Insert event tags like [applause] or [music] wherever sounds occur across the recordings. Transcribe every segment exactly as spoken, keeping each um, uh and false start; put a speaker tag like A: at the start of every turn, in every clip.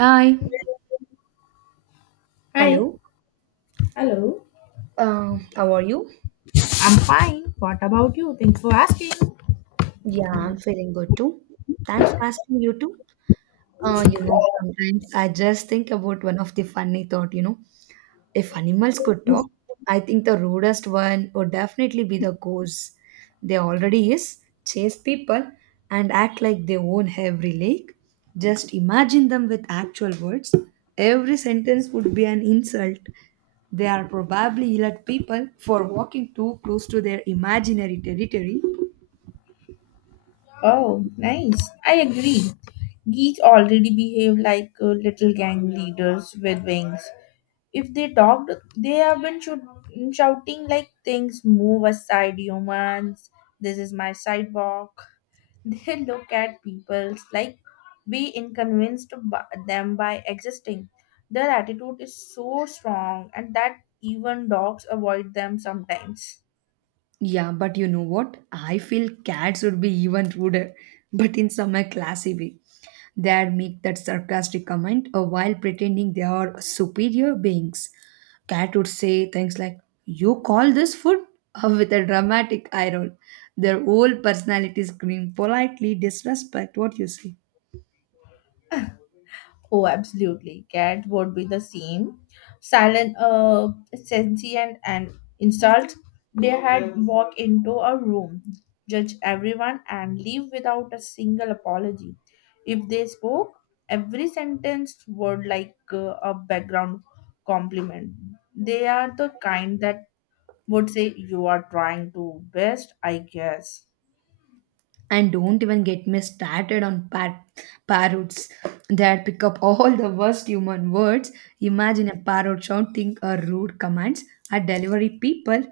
A: Hi.
B: Hi.
A: Hello,
B: Hello.
A: uh, how are you?
B: I'm fine. What about you? Thanks for asking.
A: Yeah, I'm feeling good too. Thanks for asking you too. Uh, you know, sometimes I just think about one of the funny thought, you know, if animals could talk, I think the rudest one would definitely be the ghosts. They already is chase people and act like they own every lake. Just imagine them with actual words. Every sentence would be an insult. They are probably yell at people for walking too close to their imaginary territory.
B: Oh, nice. I agree. Geeks already behave like uh, little gang leaders with wings. If they talked, they have been shoo- shouting like, "Things move aside, humans. This is my sidewalk." [laughs] They look at people like be inconvenienced by them by existing. Their attitude is so strong, and that even dogs avoid them sometimes.
A: Yeah, but you know what? I feel cats would be even ruder, but in some a classy way. They'd make that sarcastic comment uh, while pretending they are superior beings. Cat would say things like, "You call this food?" [laughs] uh, with a dramatic eye roll. Their whole personality scream politely disrespect what you say.
B: Oh, absolutely. Cat would be the same. Silent, uh, sentient, and insult. They had walk into a room, judge everyone, and leave without a single apology. If they spoke, every sentence would like uh, a background compliment. They are the kind that would say you are trying to best, I guess.
A: And don't even get me started on par- parrots that pick up all the worst human words. Imagine a parrot shouting a rude commands at delivery people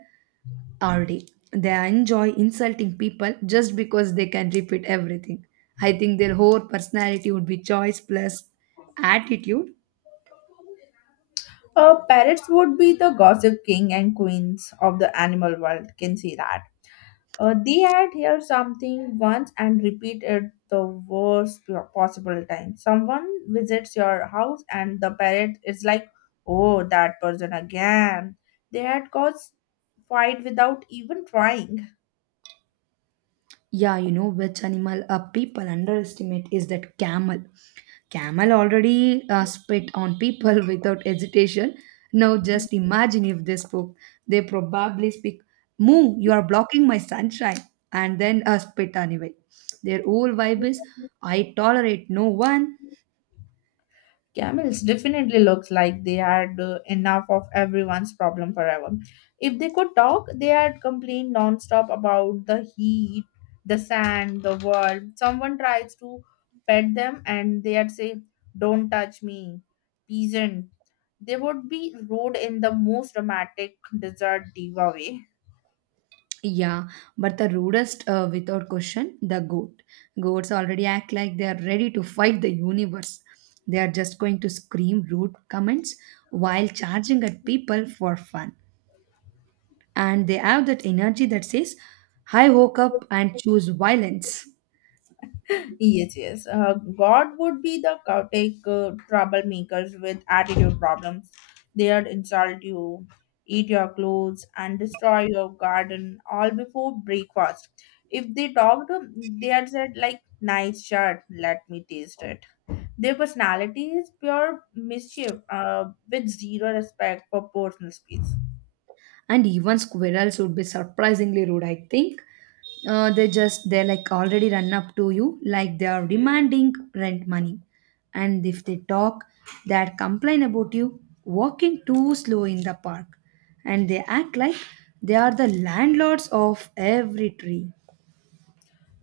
A: all day. They enjoy insulting people just because they can repeat everything. I think their whole personality would be choice plus attitude.
B: Uh, parrots would be the gossip king and queens of the animal world. Can see that. Uh, they had heard something once and repeat it the worst po- possible time. Someone visits your house and the parent is like, oh, that person again. They had caused fight without even trying.
A: Yeah, you know which animal uh, people underestimate is that camel. Camel already uh, spit on people [laughs] without hesitation. Now just imagine if they spoke, they probably speak, moo, you are blocking my sunshine, and then uh, spit anyway. Their whole vibe is I tolerate no one.
B: Camels definitely looks like they had uh, enough of everyone's problem forever. If they could talk, they had complained nonstop about the heat, the sand, the world. Someone tries to pet them and they'd say, "Don't touch me, peasant." They would be rode in the most dramatic desert diva way.
A: Yeah, but the rudest, uh, without question, the goat. Goats already act like they are ready to fight the universe. They are just going to scream rude comments while charging at people for fun. And they have that energy that says, I woke up and choose violence.
B: Yes, yes. Uh, God would be the chaotic uh, troublemakers with attitude problems. They'd insult you, eat your clothes, and destroy your garden all before breakfast. If they talked, they'd said like, "Nice shirt. Let me taste it." Their personality is pure mischief uh, with zero respect for personal space.
A: And even squirrels would be surprisingly rude, I think. Uh, they just they like already run up to you like they are demanding rent money, and if they talk, they complain about you walking too slow in the park, and they act like they are the landlords of every tree.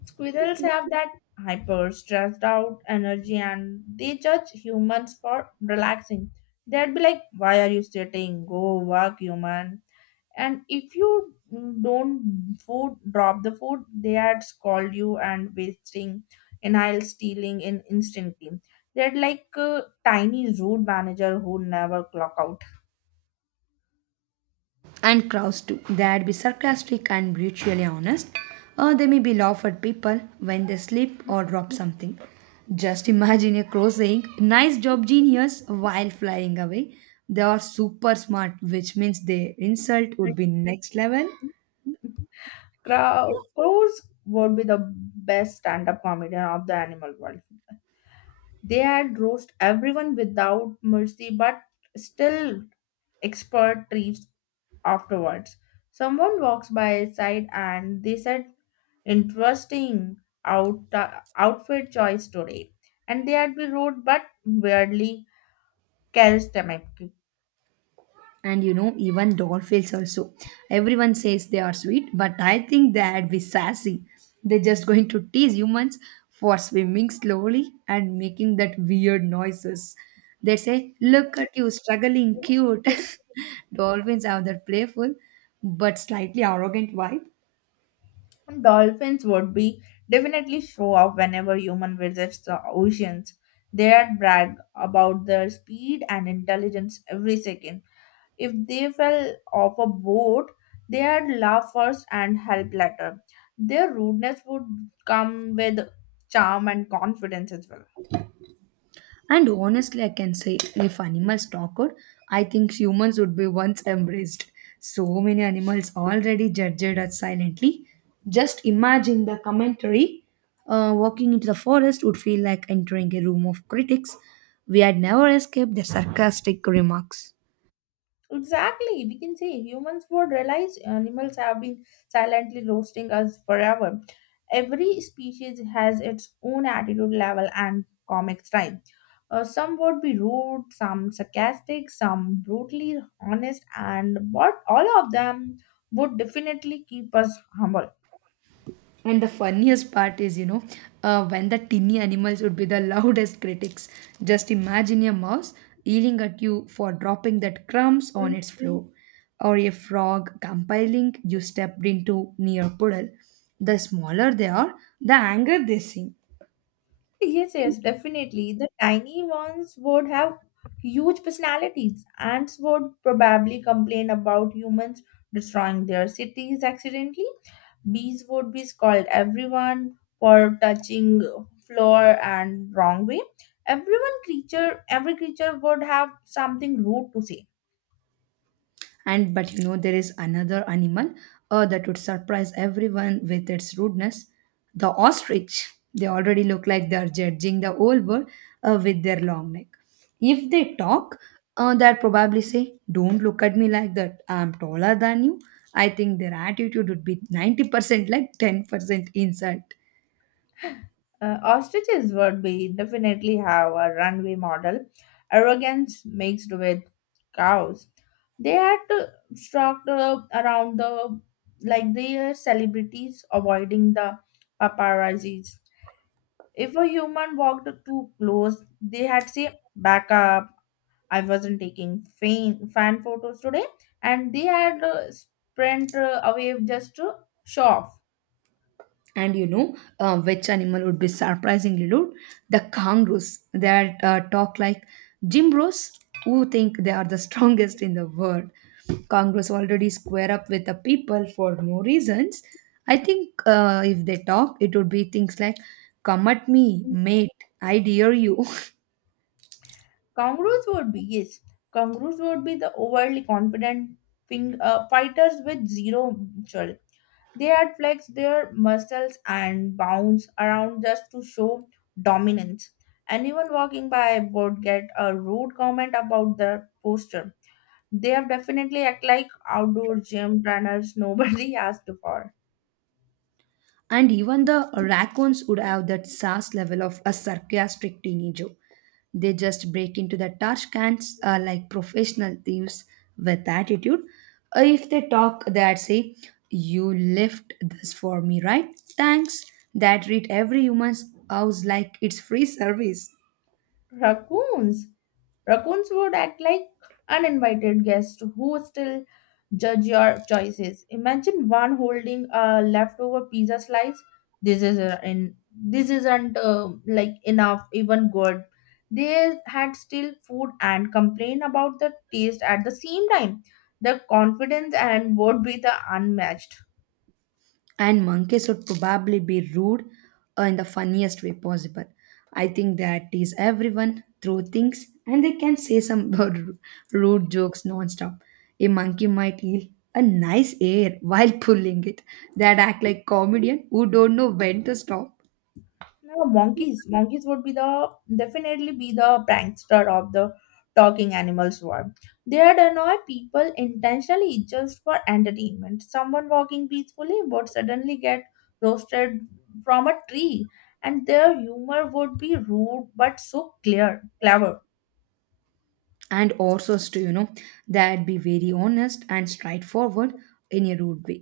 B: Squirrels have that hyper stressed out energy and they judge humans for relaxing. They'd be like, "Why are you sitting? Go work, human." And if you don't food drop the food, they had scold you and wasting, and I'll stealing in instantly. They're like a tiny rude manager who never clock out.
A: And crowds too. They'd be sarcastic and brutally honest, or they may be laugh at people when they slip or drop something. Just imagine a crow saying, "Nice job, genius," while flying away. They are super smart, which means their insult would be next level.
B: Crow- crows would be the best stand-up comedian of the animal world. They had roast everyone without mercy but still expert treats afterwards. Someone walks by his side and they said, "Interesting out, outfit choice today." And they had be rude but weirdly charismatic.
A: And you know even dolphins also, everyone says they are sweet but I think they'd be sassy. They're just going to tease humans for swimming slowly and making that weird noises. They say look at you struggling cute. [laughs] Dolphins have that playful but slightly arrogant vibe.
B: Dolphins would be definitely show off whenever human visits the oceans. They'd brag about their speed and intelligence every second. If they fell off a boat, they'd laugh first and help later. Their rudeness would come with charm and confidence as well.
A: And honestly, I can say if animals talked, I think humans would be once embraced. So many animals already judged us silently. Just imagine the commentary. Uh, walking into the forest would feel like entering a room of critics. We had never escaped their sarcastic remarks.
B: Exactly. We can say humans would realize animals have been silently roasting us forever. Every species has its own attitude level and comic style. Uh, some would be rude, some sarcastic, some brutally honest, and but all of them would definitely keep us humble.
A: And the funniest part is, you know, uh, when the tiny animals would be the [laughs] loudest critics. Just imagine a mouse yelling at you for dropping that crumbs on its floor, or a frog complaining you stepped into near puddle. The smaller they are, the anger they seem.
B: Yes, yes, definitely. The tiny ones would have huge personalities. Ants would probably complain about humans destroying their cities accidentally. Bees would be scold everyone for touching floor and wrong way. Everyone creature, every creature would have something rude to say.
A: And but you know there is another animal uh, that would surprise everyone with its rudeness, the ostrich. They already look like they're judging the whole world uh, with their long neck. If they talk, uh, they'll probably say don't look at me like that, I'm taller than you. I think their attitude would be ninety percent like ten percent insult.
B: Uh, ostriches would be definitely have a runway model, arrogance mixed with cows. They had to stalk the, around the, like they are celebrities avoiding the paparazzis. If a human walked too close, they had say back up. I wasn't taking fan fan photos today, and they had uh, sprint uh, away just to show off.
A: And you know uh, which animal would be surprisingly rude, the kangaroos that uh, talk like gym bros who think they are the [laughs] strongest in the world. Kangaroos already square up with the people for no reasons. I think uh, if they talk, it would be things like, "Come at me, mate. I dare you." [laughs]
B: Kangaroos would be, yes, kangaroos would be the overly confident fing, uh, fighters with zero muscle. They had flexed their muscles and bounce around just to show dominance. Anyone walking by would get a rude comment about their posture. They have definitely act like outdoor gym trainers. Nobody [laughs] asked for.
A: And even the raccoons would have that sass level of a sarcastic teenager. They just break into the trash cans uh, like professional thieves with attitude. Uh, if they talk, they'd say, "You left this for me, right? Thanks." That treat every human's house like it's free service.
B: Raccoons. Raccoons would act like uninvited guests who still judge your choices. Imagine one holding a leftover pizza slice. This is uh, in this isn't uh, like enough, even good. They had still food and complain about the taste at the same time. The confidence and would be the unmatched.
A: And monkeys would probably be rude uh, in the funniest way possible. I think that is everyone through things and they can say some [laughs] ru- rude jokes nonstop. A monkey might yell a nice air while pulling it, that act like comedian who don't know when to stop.
B: No, monkeys. Monkeys would be the definitely be the prankster of the talking animals world. They'd annoy people intentionally just for entertainment. Someone walking peacefully would suddenly get roasted from a tree, and their humor would be rude but so clear, clever.
A: And also to you know that be very honest and straightforward in a rude way.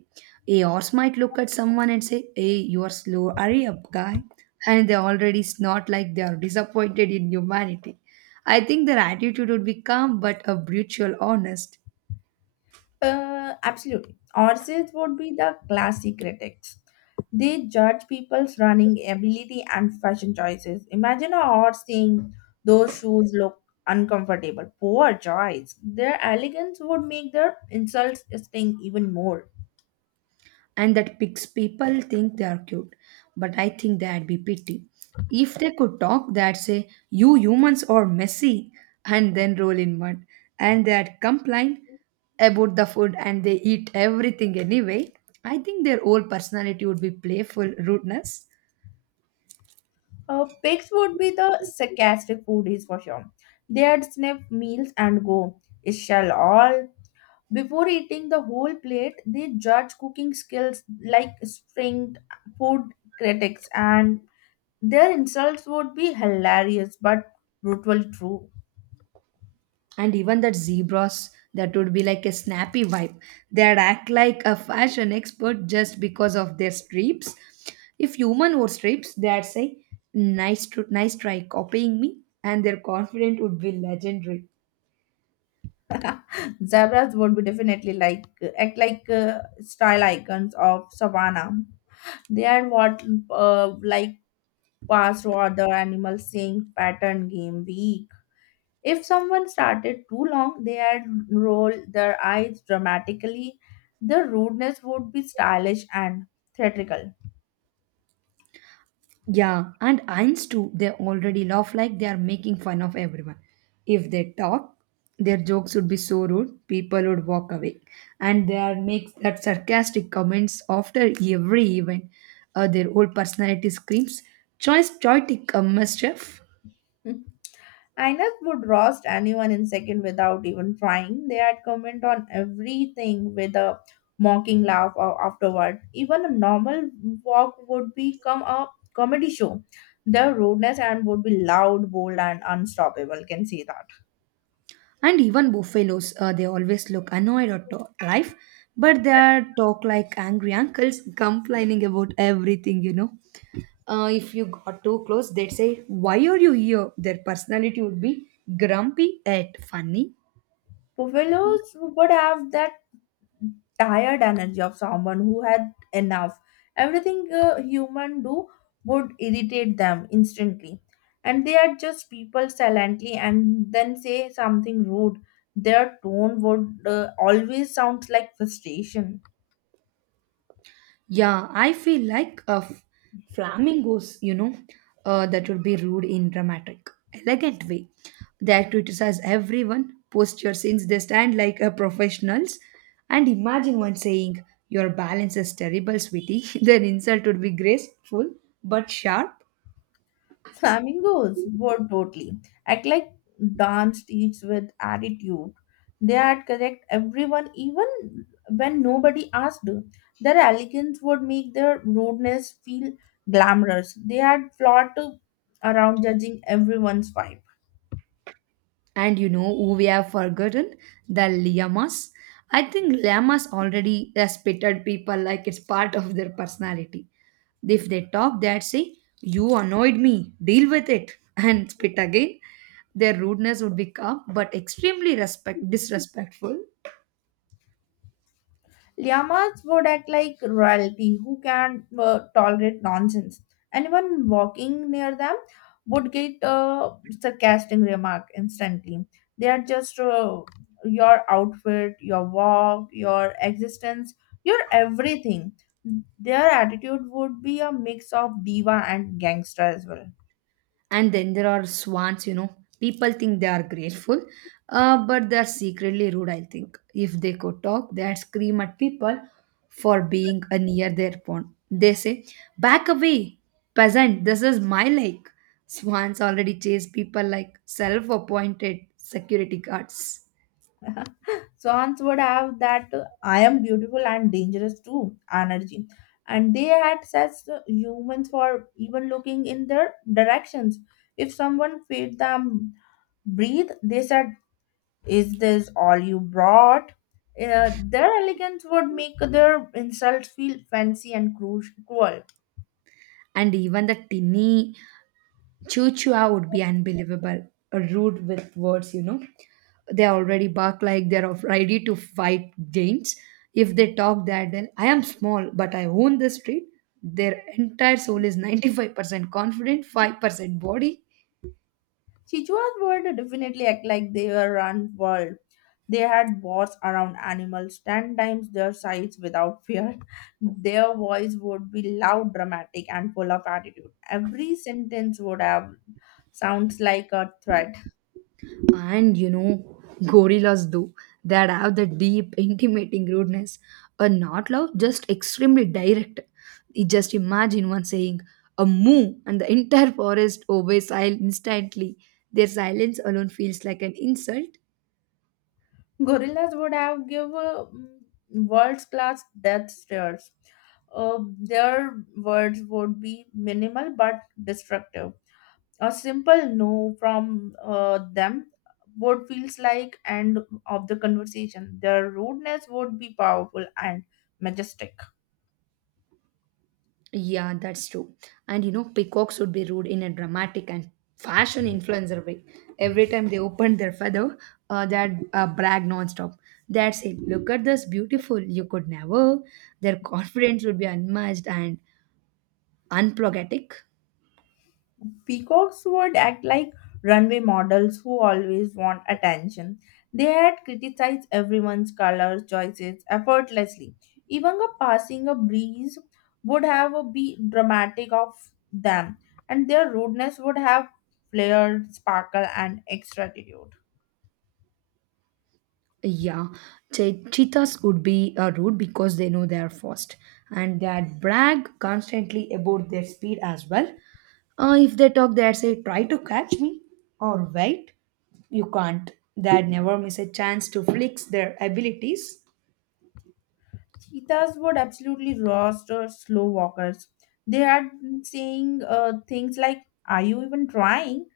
A: A horse might look at someone and say, hey you are slow, hurry up guy, and they already snort like they are disappointed in humanity. I think their attitude would be calm but a brutal honest.
B: Uh, absolutely. Horses would be the classy critics. They judge people's running ability and fashion choices. Imagine a horse saying, "Those shoes look uncomfortable. Poor choice." Their elegance would make their insults sting even more.
A: And that pics people think they are cute, but I think that'd be pity. If they could talk, they'd say, you humans are messy, and then roll in mud, and they'd complain about the food and they eat everything anyway. I think their whole personality would be playful rudeness.
B: Uh, pigs would be the sarcastic foodies for sure. They'd sniff meals and go, "It shall all." Before eating the whole plate, they judge cooking skills like stringed food critics, and their insults would be hilarious but brutally true.
A: And even that zebras that would be like a snappy vibe. They'd act like a fashion expert just because of their stripes. If human wore stripes, they'd say, nice tr- nice try copying me. And their confidence would be legendary.
B: Zebras would be definitely like act like uh, style icons of savannah. They are what uh, like past other animals seeing pattern game week. If someone started too long, they had roll their eyes dramatically. The rudeness would be stylish and theatrical.
A: Yeah, and Ains too, they already laugh like they are making fun of everyone. If they talk, their jokes would be so rude, people would walk away. And they are make that sarcastic comments after every event. Uh, their whole personality screams, choice, choitic, uh, mischief.
B: [laughs] Ines would roast anyone in second without even trying. They had comment on everything with a mocking laugh a- afterward. Even a normal walk would become a comedy show. Their rudeness and would be loud, bold, and unstoppable. Can see that.
A: And even buffaloes, uh, they always look annoyed or to- life, but they are talk like angry uncles complaining about everything, you know. Uh, if you got too close, they'd say, Why are you here? Their personality would be grumpy yet funny.
B: Buffaloes would have that tired energy of someone who had enough everything. A human do would irritate them instantly, and they are just people silently and then say something rude. Their tone would uh, always sounds like frustration.
A: Yeah, I feel like a f- flamingos, you know, uh, that would be rude in dramatic, elegant way. They criticize everyone, posture since they stand like a professionals. And imagine one saying, Your balance is terrible, sweetie. [laughs] Their insult would be graceful but sharp.
B: Flamingos were totally act like dance teach with attitude. They had correct everyone even when nobody asked. Their elegance would make their rudeness feel glamorous. They had fought around judging everyone's vibe.
A: And you know who we have forgotten? The llamas. I think llamas already respected people like it's part of their personality. If they talk, they'd say, You annoyed me, deal with it, [laughs] and spit again. Their rudeness would be calm but extremely respect disrespectful.
B: Llamas would act like royalty who can uh, tolerate nonsense. Anyone walking near them would get a sarcastic remark instantly. They are just uh, your outfit, your walk, your existence, your everything. Their attitude would be a mix of diva and gangster as well.
A: And then there are swans, you know. People think they are grateful, uh, but they are secretly rude, I think. If they could talk, they'd scream at people for being uh, near their pond. They say, Back away, peasant, this is my lake. Swans already chase people like self appointed security guards.
B: Swans would have that uh, "I am beautiful and dangerous too" energy. And they had such uh, humans for even looking in their directions. If someone fed them breathe, they said, "Is this all you brought?" Uh, their elegance would make their insults feel fancy and cru- cruel.
A: And even the tinny choo choo would be unbelievable, rude with words, you know. They already bark like they're of- ready to fight giants. If they talk that, then I am small, but I own the street. Their entire soul is ninety-five percent confident, five percent body.
B: Sichuan would definitely act like they were unworld. They had wars around animals, ten times their size without fear. [laughs] Their voice would be loud, dramatic, and full of attitude. Every sentence would have sounds like a threat.
A: And you know, gorillas do that have the deep, intimating rudeness. A not loud, just extremely direct. You just imagine one saying a moo, and the entire forest obeys sil- instantly. Their silence alone feels like an insult.
B: Gorillas would have give uh, world class death stares. Uh, their words would be minimal but destructive. A simple no from uh, them would feels like end of the conversation. Their rudeness would be powerful and majestic.
A: Yeah, that's true. And you know, peacocks would be rude in a dramatic and fashion influencer way. Every time they open their feather, uh, they'd uh, brag nonstop. They'd say, "Look at this, beautiful! You could never." Their [laughs] confidence would be unmatched and unapologetic.
B: Peacocks would act like runway models who always want attention. They had criticized everyone's color choices effortlessly. Even a passing a breeze would have a be dramatic of them, and their rudeness would have flared sparkle and extra attitude.
A: Yeah, che- cheetahs would be uh, rude because they know they are fast and they brag constantly about their speed as well. Uh, if they talk, they say, Try to catch me or wait. You can't. They never miss a chance to flex their abilities.
B: Cheetahs would absolutely roast or slow walkers. They had been saying uh, things like, "Are you even trying?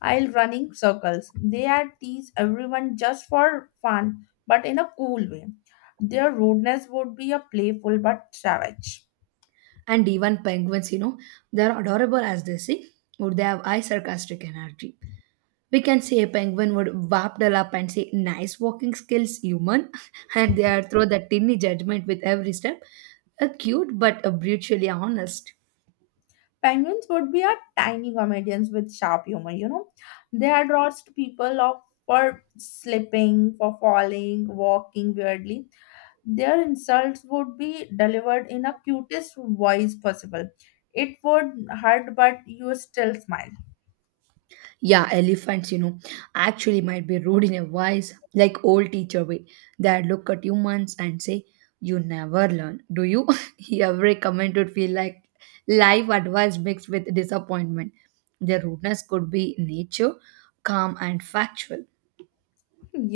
B: I'll run in circles." They had teased everyone just for fun, but in a cool way. Their rudeness would be a playful but savage.
A: And even penguins, you know, they're adorable as they say, or they have high sarcastic energy. We can see a penguin would wap up and say, Nice walking skills, human. [laughs] And they are throw that tiny judgment with every step. A cute but a brutally honest.
B: Penguins would be a tiny comedians with sharp humor, you know. They had roast people off for slipping, for falling, walking weirdly. Their insults would be delivered in a cutest voice possible. It would hurt, but you still smile.
A: Yeah, elephants, you know, actually might be rude in a wise, like old teacher way. They look at humans and say, You never learn, do you? [laughs] Every comment would feel like life advice mixed with disappointment. Their rudeness could be nature, calm, and factual.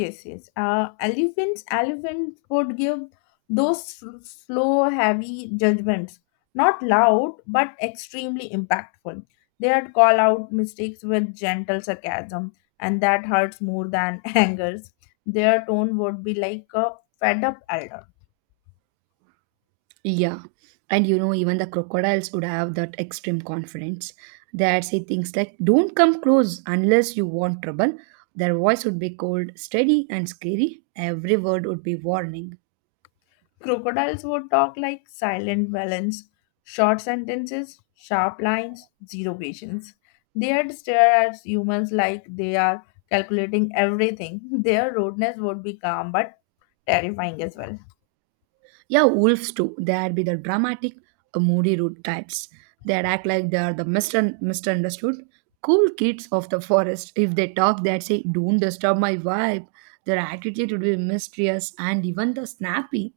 B: Yes, yes. Uh, elephants, elephants would give those sl- slow, heavy judgments. Not loud, but extremely impactful. They'd call out mistakes with gentle sarcasm, and that hurts more than [laughs] angers. Their tone would be like a fed up elder.
A: Yeah. And you know, even the crocodiles would have that extreme confidence. They'd say things like, Don't come close unless you want trouble. Their voice would be cold, steady, and scary. Every word would be warning.
B: Crocodiles would talk like silent villains, short sentences, sharp lines, zero patience. They'd stare at humans like they are calculating everything. [laughs] Their rudeness would be calm but terrifying as well.
A: Yeah, wolves too. They'd be the dramatic, uh, moody rude types. They'd act like they are the misun- misunderstood, cool kids of the forest. If they talk, they'd say, Don't disturb my vibe. Their attitude would be mysterious and even the snappy.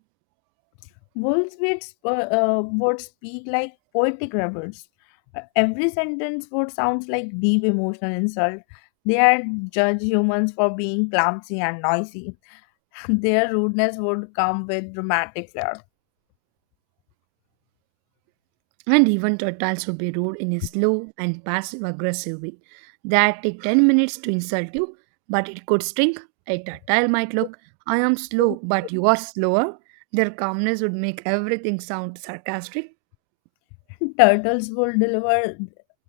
B: Wolves would, sp- uh, would speak like poetic rebels. Uh, Every sentence would sound like deep emotional insult. They are judge humans for being clumsy and noisy. [laughs] Their rudeness would come with dramatic flair.
A: And even turtles would be rude in a slow and passive aggressive way that take ten minutes to insult you but it could sting. A turtle might look I am slow but you are slower. Their calmness would make everything sound sarcastic.
B: The turtles would deliver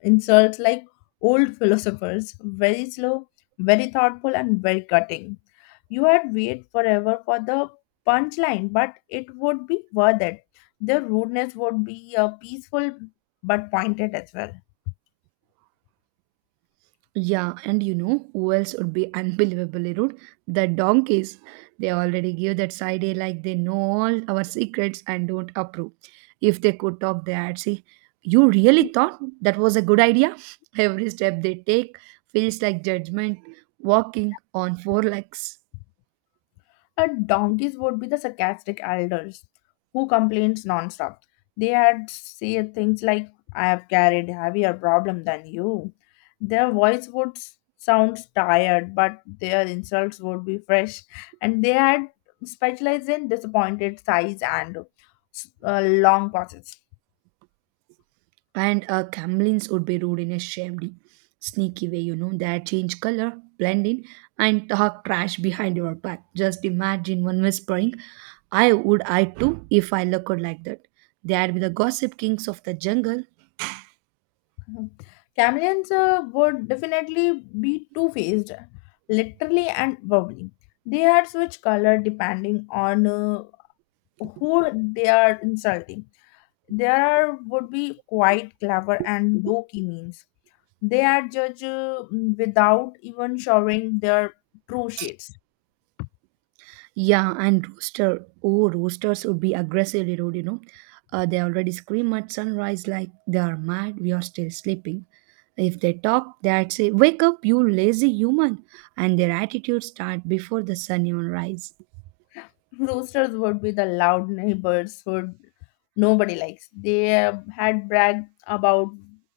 B: insults like old philosophers, very slow, very thoughtful, and very cutting. You had wait forever for the punchline, but it would be worth it. The rudeness would be uh, peaceful but pointed as well.
A: Yeah, and you know who else would be unbelievably rude? The donkeys. They already give that side eye like they know all our secrets and don't approve. If they could talk, they'd say, "You really thought that was a good idea?" [laughs] Every step they take feels like judgment, walking on four legs.
B: Uh, donkeys would be the sarcastic elders who complains nonstop. They had said things like, "I have carried heavier problem than you." Their voice would s- sound tired, but their insults would be fresh. And they had specialized in disappointed sighs and s- uh, long pauses.
A: And uh, Camlins would be rude in a shady, sneaky way, you know, that change color, blend in, and talk trash behind your back. Just imagine one whispering, "I would I too if I looked like that." They'd be the gossip kings of the jungle.
B: Chameleons uh, would definitely be two faced, literally and verbally. They had switch color depending on uh, who they are insulting. There are would be quite clever and low key means. They are judged uh, without even showing their true shades.
A: Yeah, and rooster. Oh, roosters would be aggressively rude, you know. Uh, they already scream at sunrise like they are mad, we are still sleeping. If they talk, they'd say, "Wake up, you lazy human!" And their attitude start before the sun even rise.
B: [laughs] Roosters would be the loud neighbors who nobody likes. They uh, had bragged about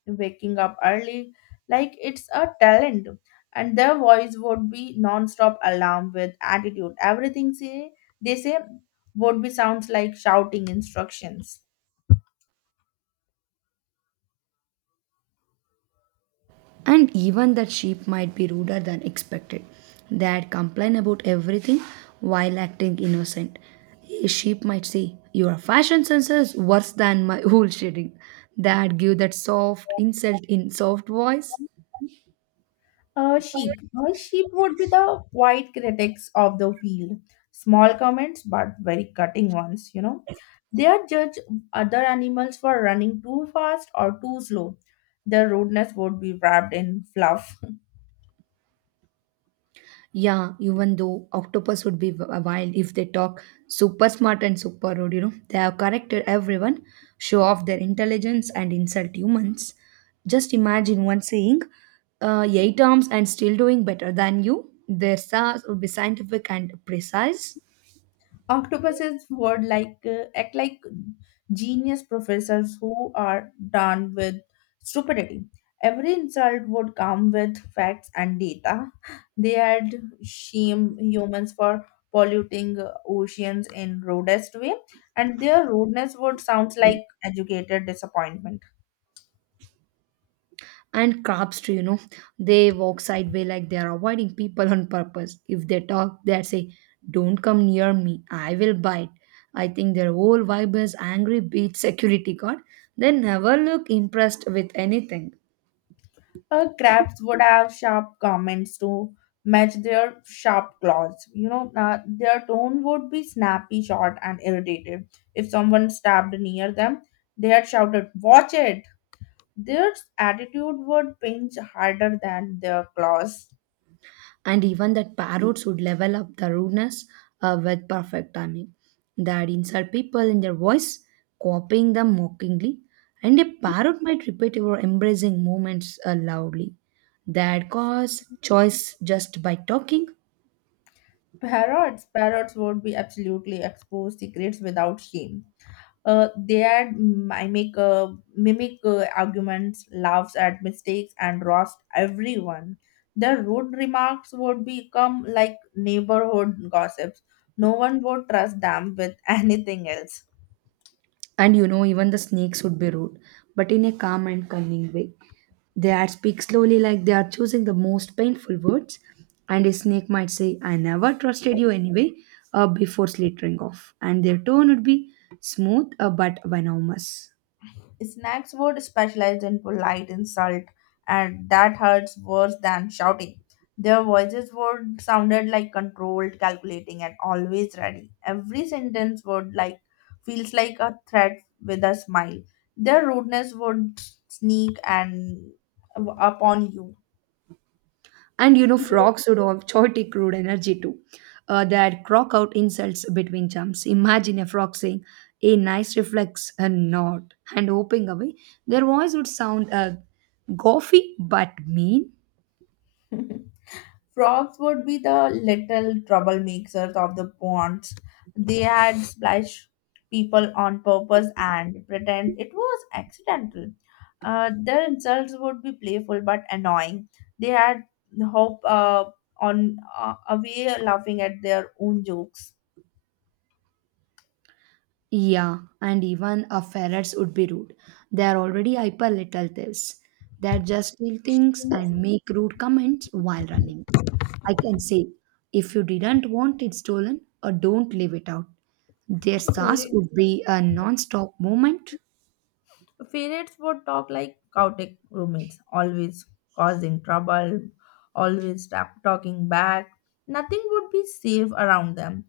B: waking up early, like it's a talent. And their voice would be non-stop alarm with attitude. Everything say, they say would be sounds like shouting instructions.
A: And even that sheep might be ruder than expected. They'd complain about everything while acting innocent. A sheep might say, "Your fashion sense is worse than my [laughs] wool shedding." They'd give that soft insult in soft voice.
B: Uh, sheep. Uh, sheep would be the quiet critics of the field. Small comments, but very cutting ones, you know. They are judge other animals for running too fast or too slow. Their rudeness would be wrapped in fluff.
A: Yeah, even though octopus would be w- wild if they talk super smart and super rude, you know, they have corrected everyone, show off their intelligence and insult humans. Just imagine one saying, uh, eight arms and still doing better than you. Their stars would be scientific and precise.
B: Octopuses would like uh, act like genius professors who are done with stupidity. Every insult would come with facts and data. They had shamed humans for polluting uh, oceans in rudest way, and their rudeness would sound like educated disappointment.
A: And crabs too, you know, they walk sideways like they are avoiding people on purpose. If they talk, they say, "Don't come near me, I will bite." I think their whole vibe is angry beat security guard. They never look impressed with anything.
B: Uh, crabs would have sharp comments to match their sharp claws. You know, uh, their tone would be snappy, short, and irritated. If someone stabbed near them, they had shouted, "Watch it!" Their attitude would pinch harder than their claws.
A: And even that parrots would level up the rudeness uh, with perfect timing. They'd insult people in their voice, copying them mockingly, and a parrot might repeat your embracing movements uh, loudly. They'd cause choice just by talking.
B: Parrots, parrots would be absolutely exposed secrets without shame. Uh, they add mimic, uh, mimic uh, arguments, laughs at mistakes, and roast everyone. Their rude remarks would become like neighborhood gossips. No one would trust them with [laughs] anything else.
A: And you know, even the snakes would be rude, but in a calm and cunning way. They had speak slowly like they are choosing the most painful words, and a snake might say, "I never trusted you anyway," uh, before slithering off. And their tone would be smooth uh, but venomous.
B: Snacks would specialize in polite insult, and that hurts worse than shouting. Their voices would sounded like controlled, calculating, and always ready. Every sentence would like feels like a threat with a smile. Their rudeness would sneak and upon you.
A: And you know, frogs would have chaotic crude energy too. Uh, they had croak out insults between jumps. Imagine a frog saying, a nice reflex and nod, and hoping away. Their voice would sound uh, goofy but mean.
B: [laughs] Frogs would be the little troublemakers of the ponds. They had splashed people on purpose and pretend it was accidental. Uh, their insults would be playful but annoying. They had hope uh, on uh, away laughing at their own jokes.
A: Yeah, and even a ferrets would be rude. They are already hyper little thieves. They just steal things and make rude comments while running. I can say, if you didn't want it stolen or don't leave it out, their stars would be a non-stop movement.
B: Parents would talk like chaotic roommates, always causing trouble, always ta- talking back. Nothing would be safe around them,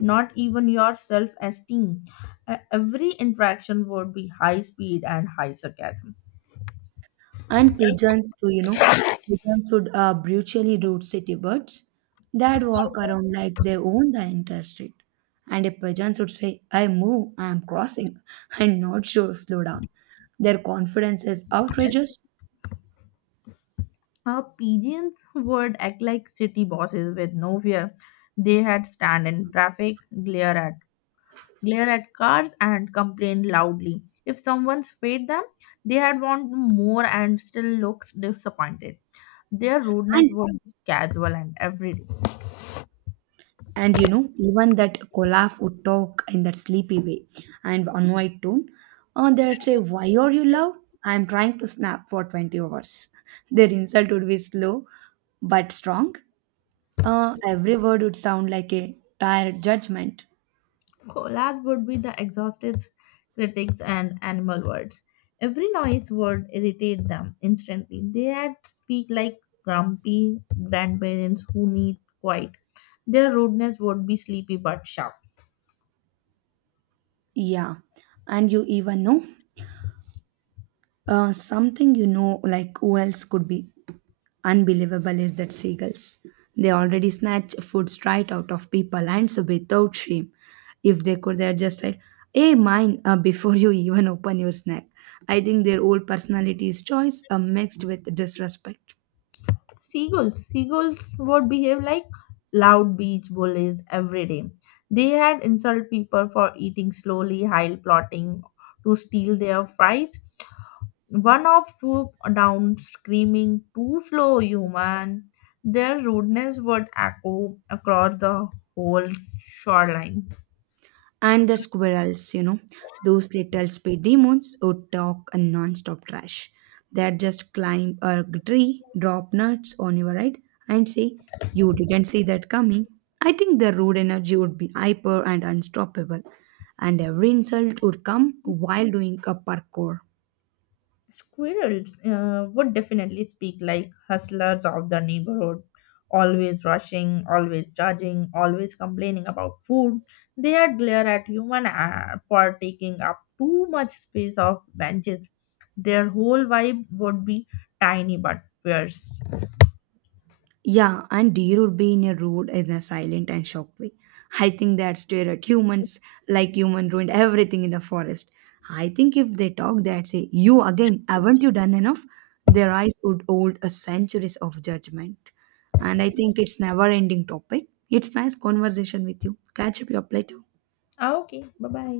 B: not even your self esteem. Every interaction would be high speed and high sarcasm.
A: And pigeons too, you know, pigeons would uh, brutally root city birds that walk around like they own the entire street. And if pigeons would say, "I move, I am crossing," [laughs] and not sure slow down. Their confidence is outrageous.
B: Our pigeons would act like city bosses with no fear. They had stand in traffic, glare at glare at cars, and complain loudly. If someone swayed them, they had want more and still looks disappointed. Their rudeness
A: and
B: would be casual and everyday.
A: and you know, even that colaf would talk in that sleepy way and annoyed tone, and they'd say, "Why are you loud? I am trying to snap for twenty hours." [laughs] Their insult would be slow but strong. Uh, every word would sound like a tired judgment.
B: Last would be the exhausted critics and animal words. Every noise would irritate them instantly. They had speak like grumpy grandparents who need quiet. Their rudeness would be sleepy but sharp.
A: Yeah. And you even know, uh, something you know, like who else could be unbelievable is that seagulls. They already snatch food straight out of people and so without shame. If they could, they're just like, "Hey, mine," uh, [laughs] before you even open your snack. I think their old personality's choice are mixed with disrespect.
B: Seagulls. Seagulls would behave like loud beach bullies every day. They had insult people for eating slowly, while plotting to steal their fries. One of swooped down screaming, "Too slow, human." Their rudeness would echo across the whole shoreline.
A: And the squirrels, you know, those little speed demons who talk a non-stop trash. That just climb a tree, drop nuts on your head, and say, "You didn't see that coming." I think the rude energy would be hyper and unstoppable, and every insult would come while doing a parkour.
B: Squirrels uh, would definitely speak like hustlers of the neighborhood, always rushing, always judging, always complaining about food. They'd glare at human uh, for taking up too much space of benches. Their whole vibe would be tiny but fierce.
A: Yeah, and deer would be in a road in a silent and shocked way. I think they'd stare at humans like human ruined everything in the forest. I think if they talk, they'd say, "You again, haven't you done enough?" Their eyes would hold a centuries of judgment. And I think it's never ending topic. It's nice conversation with you. Catch up your plate.
B: Ah, okay, bye bye.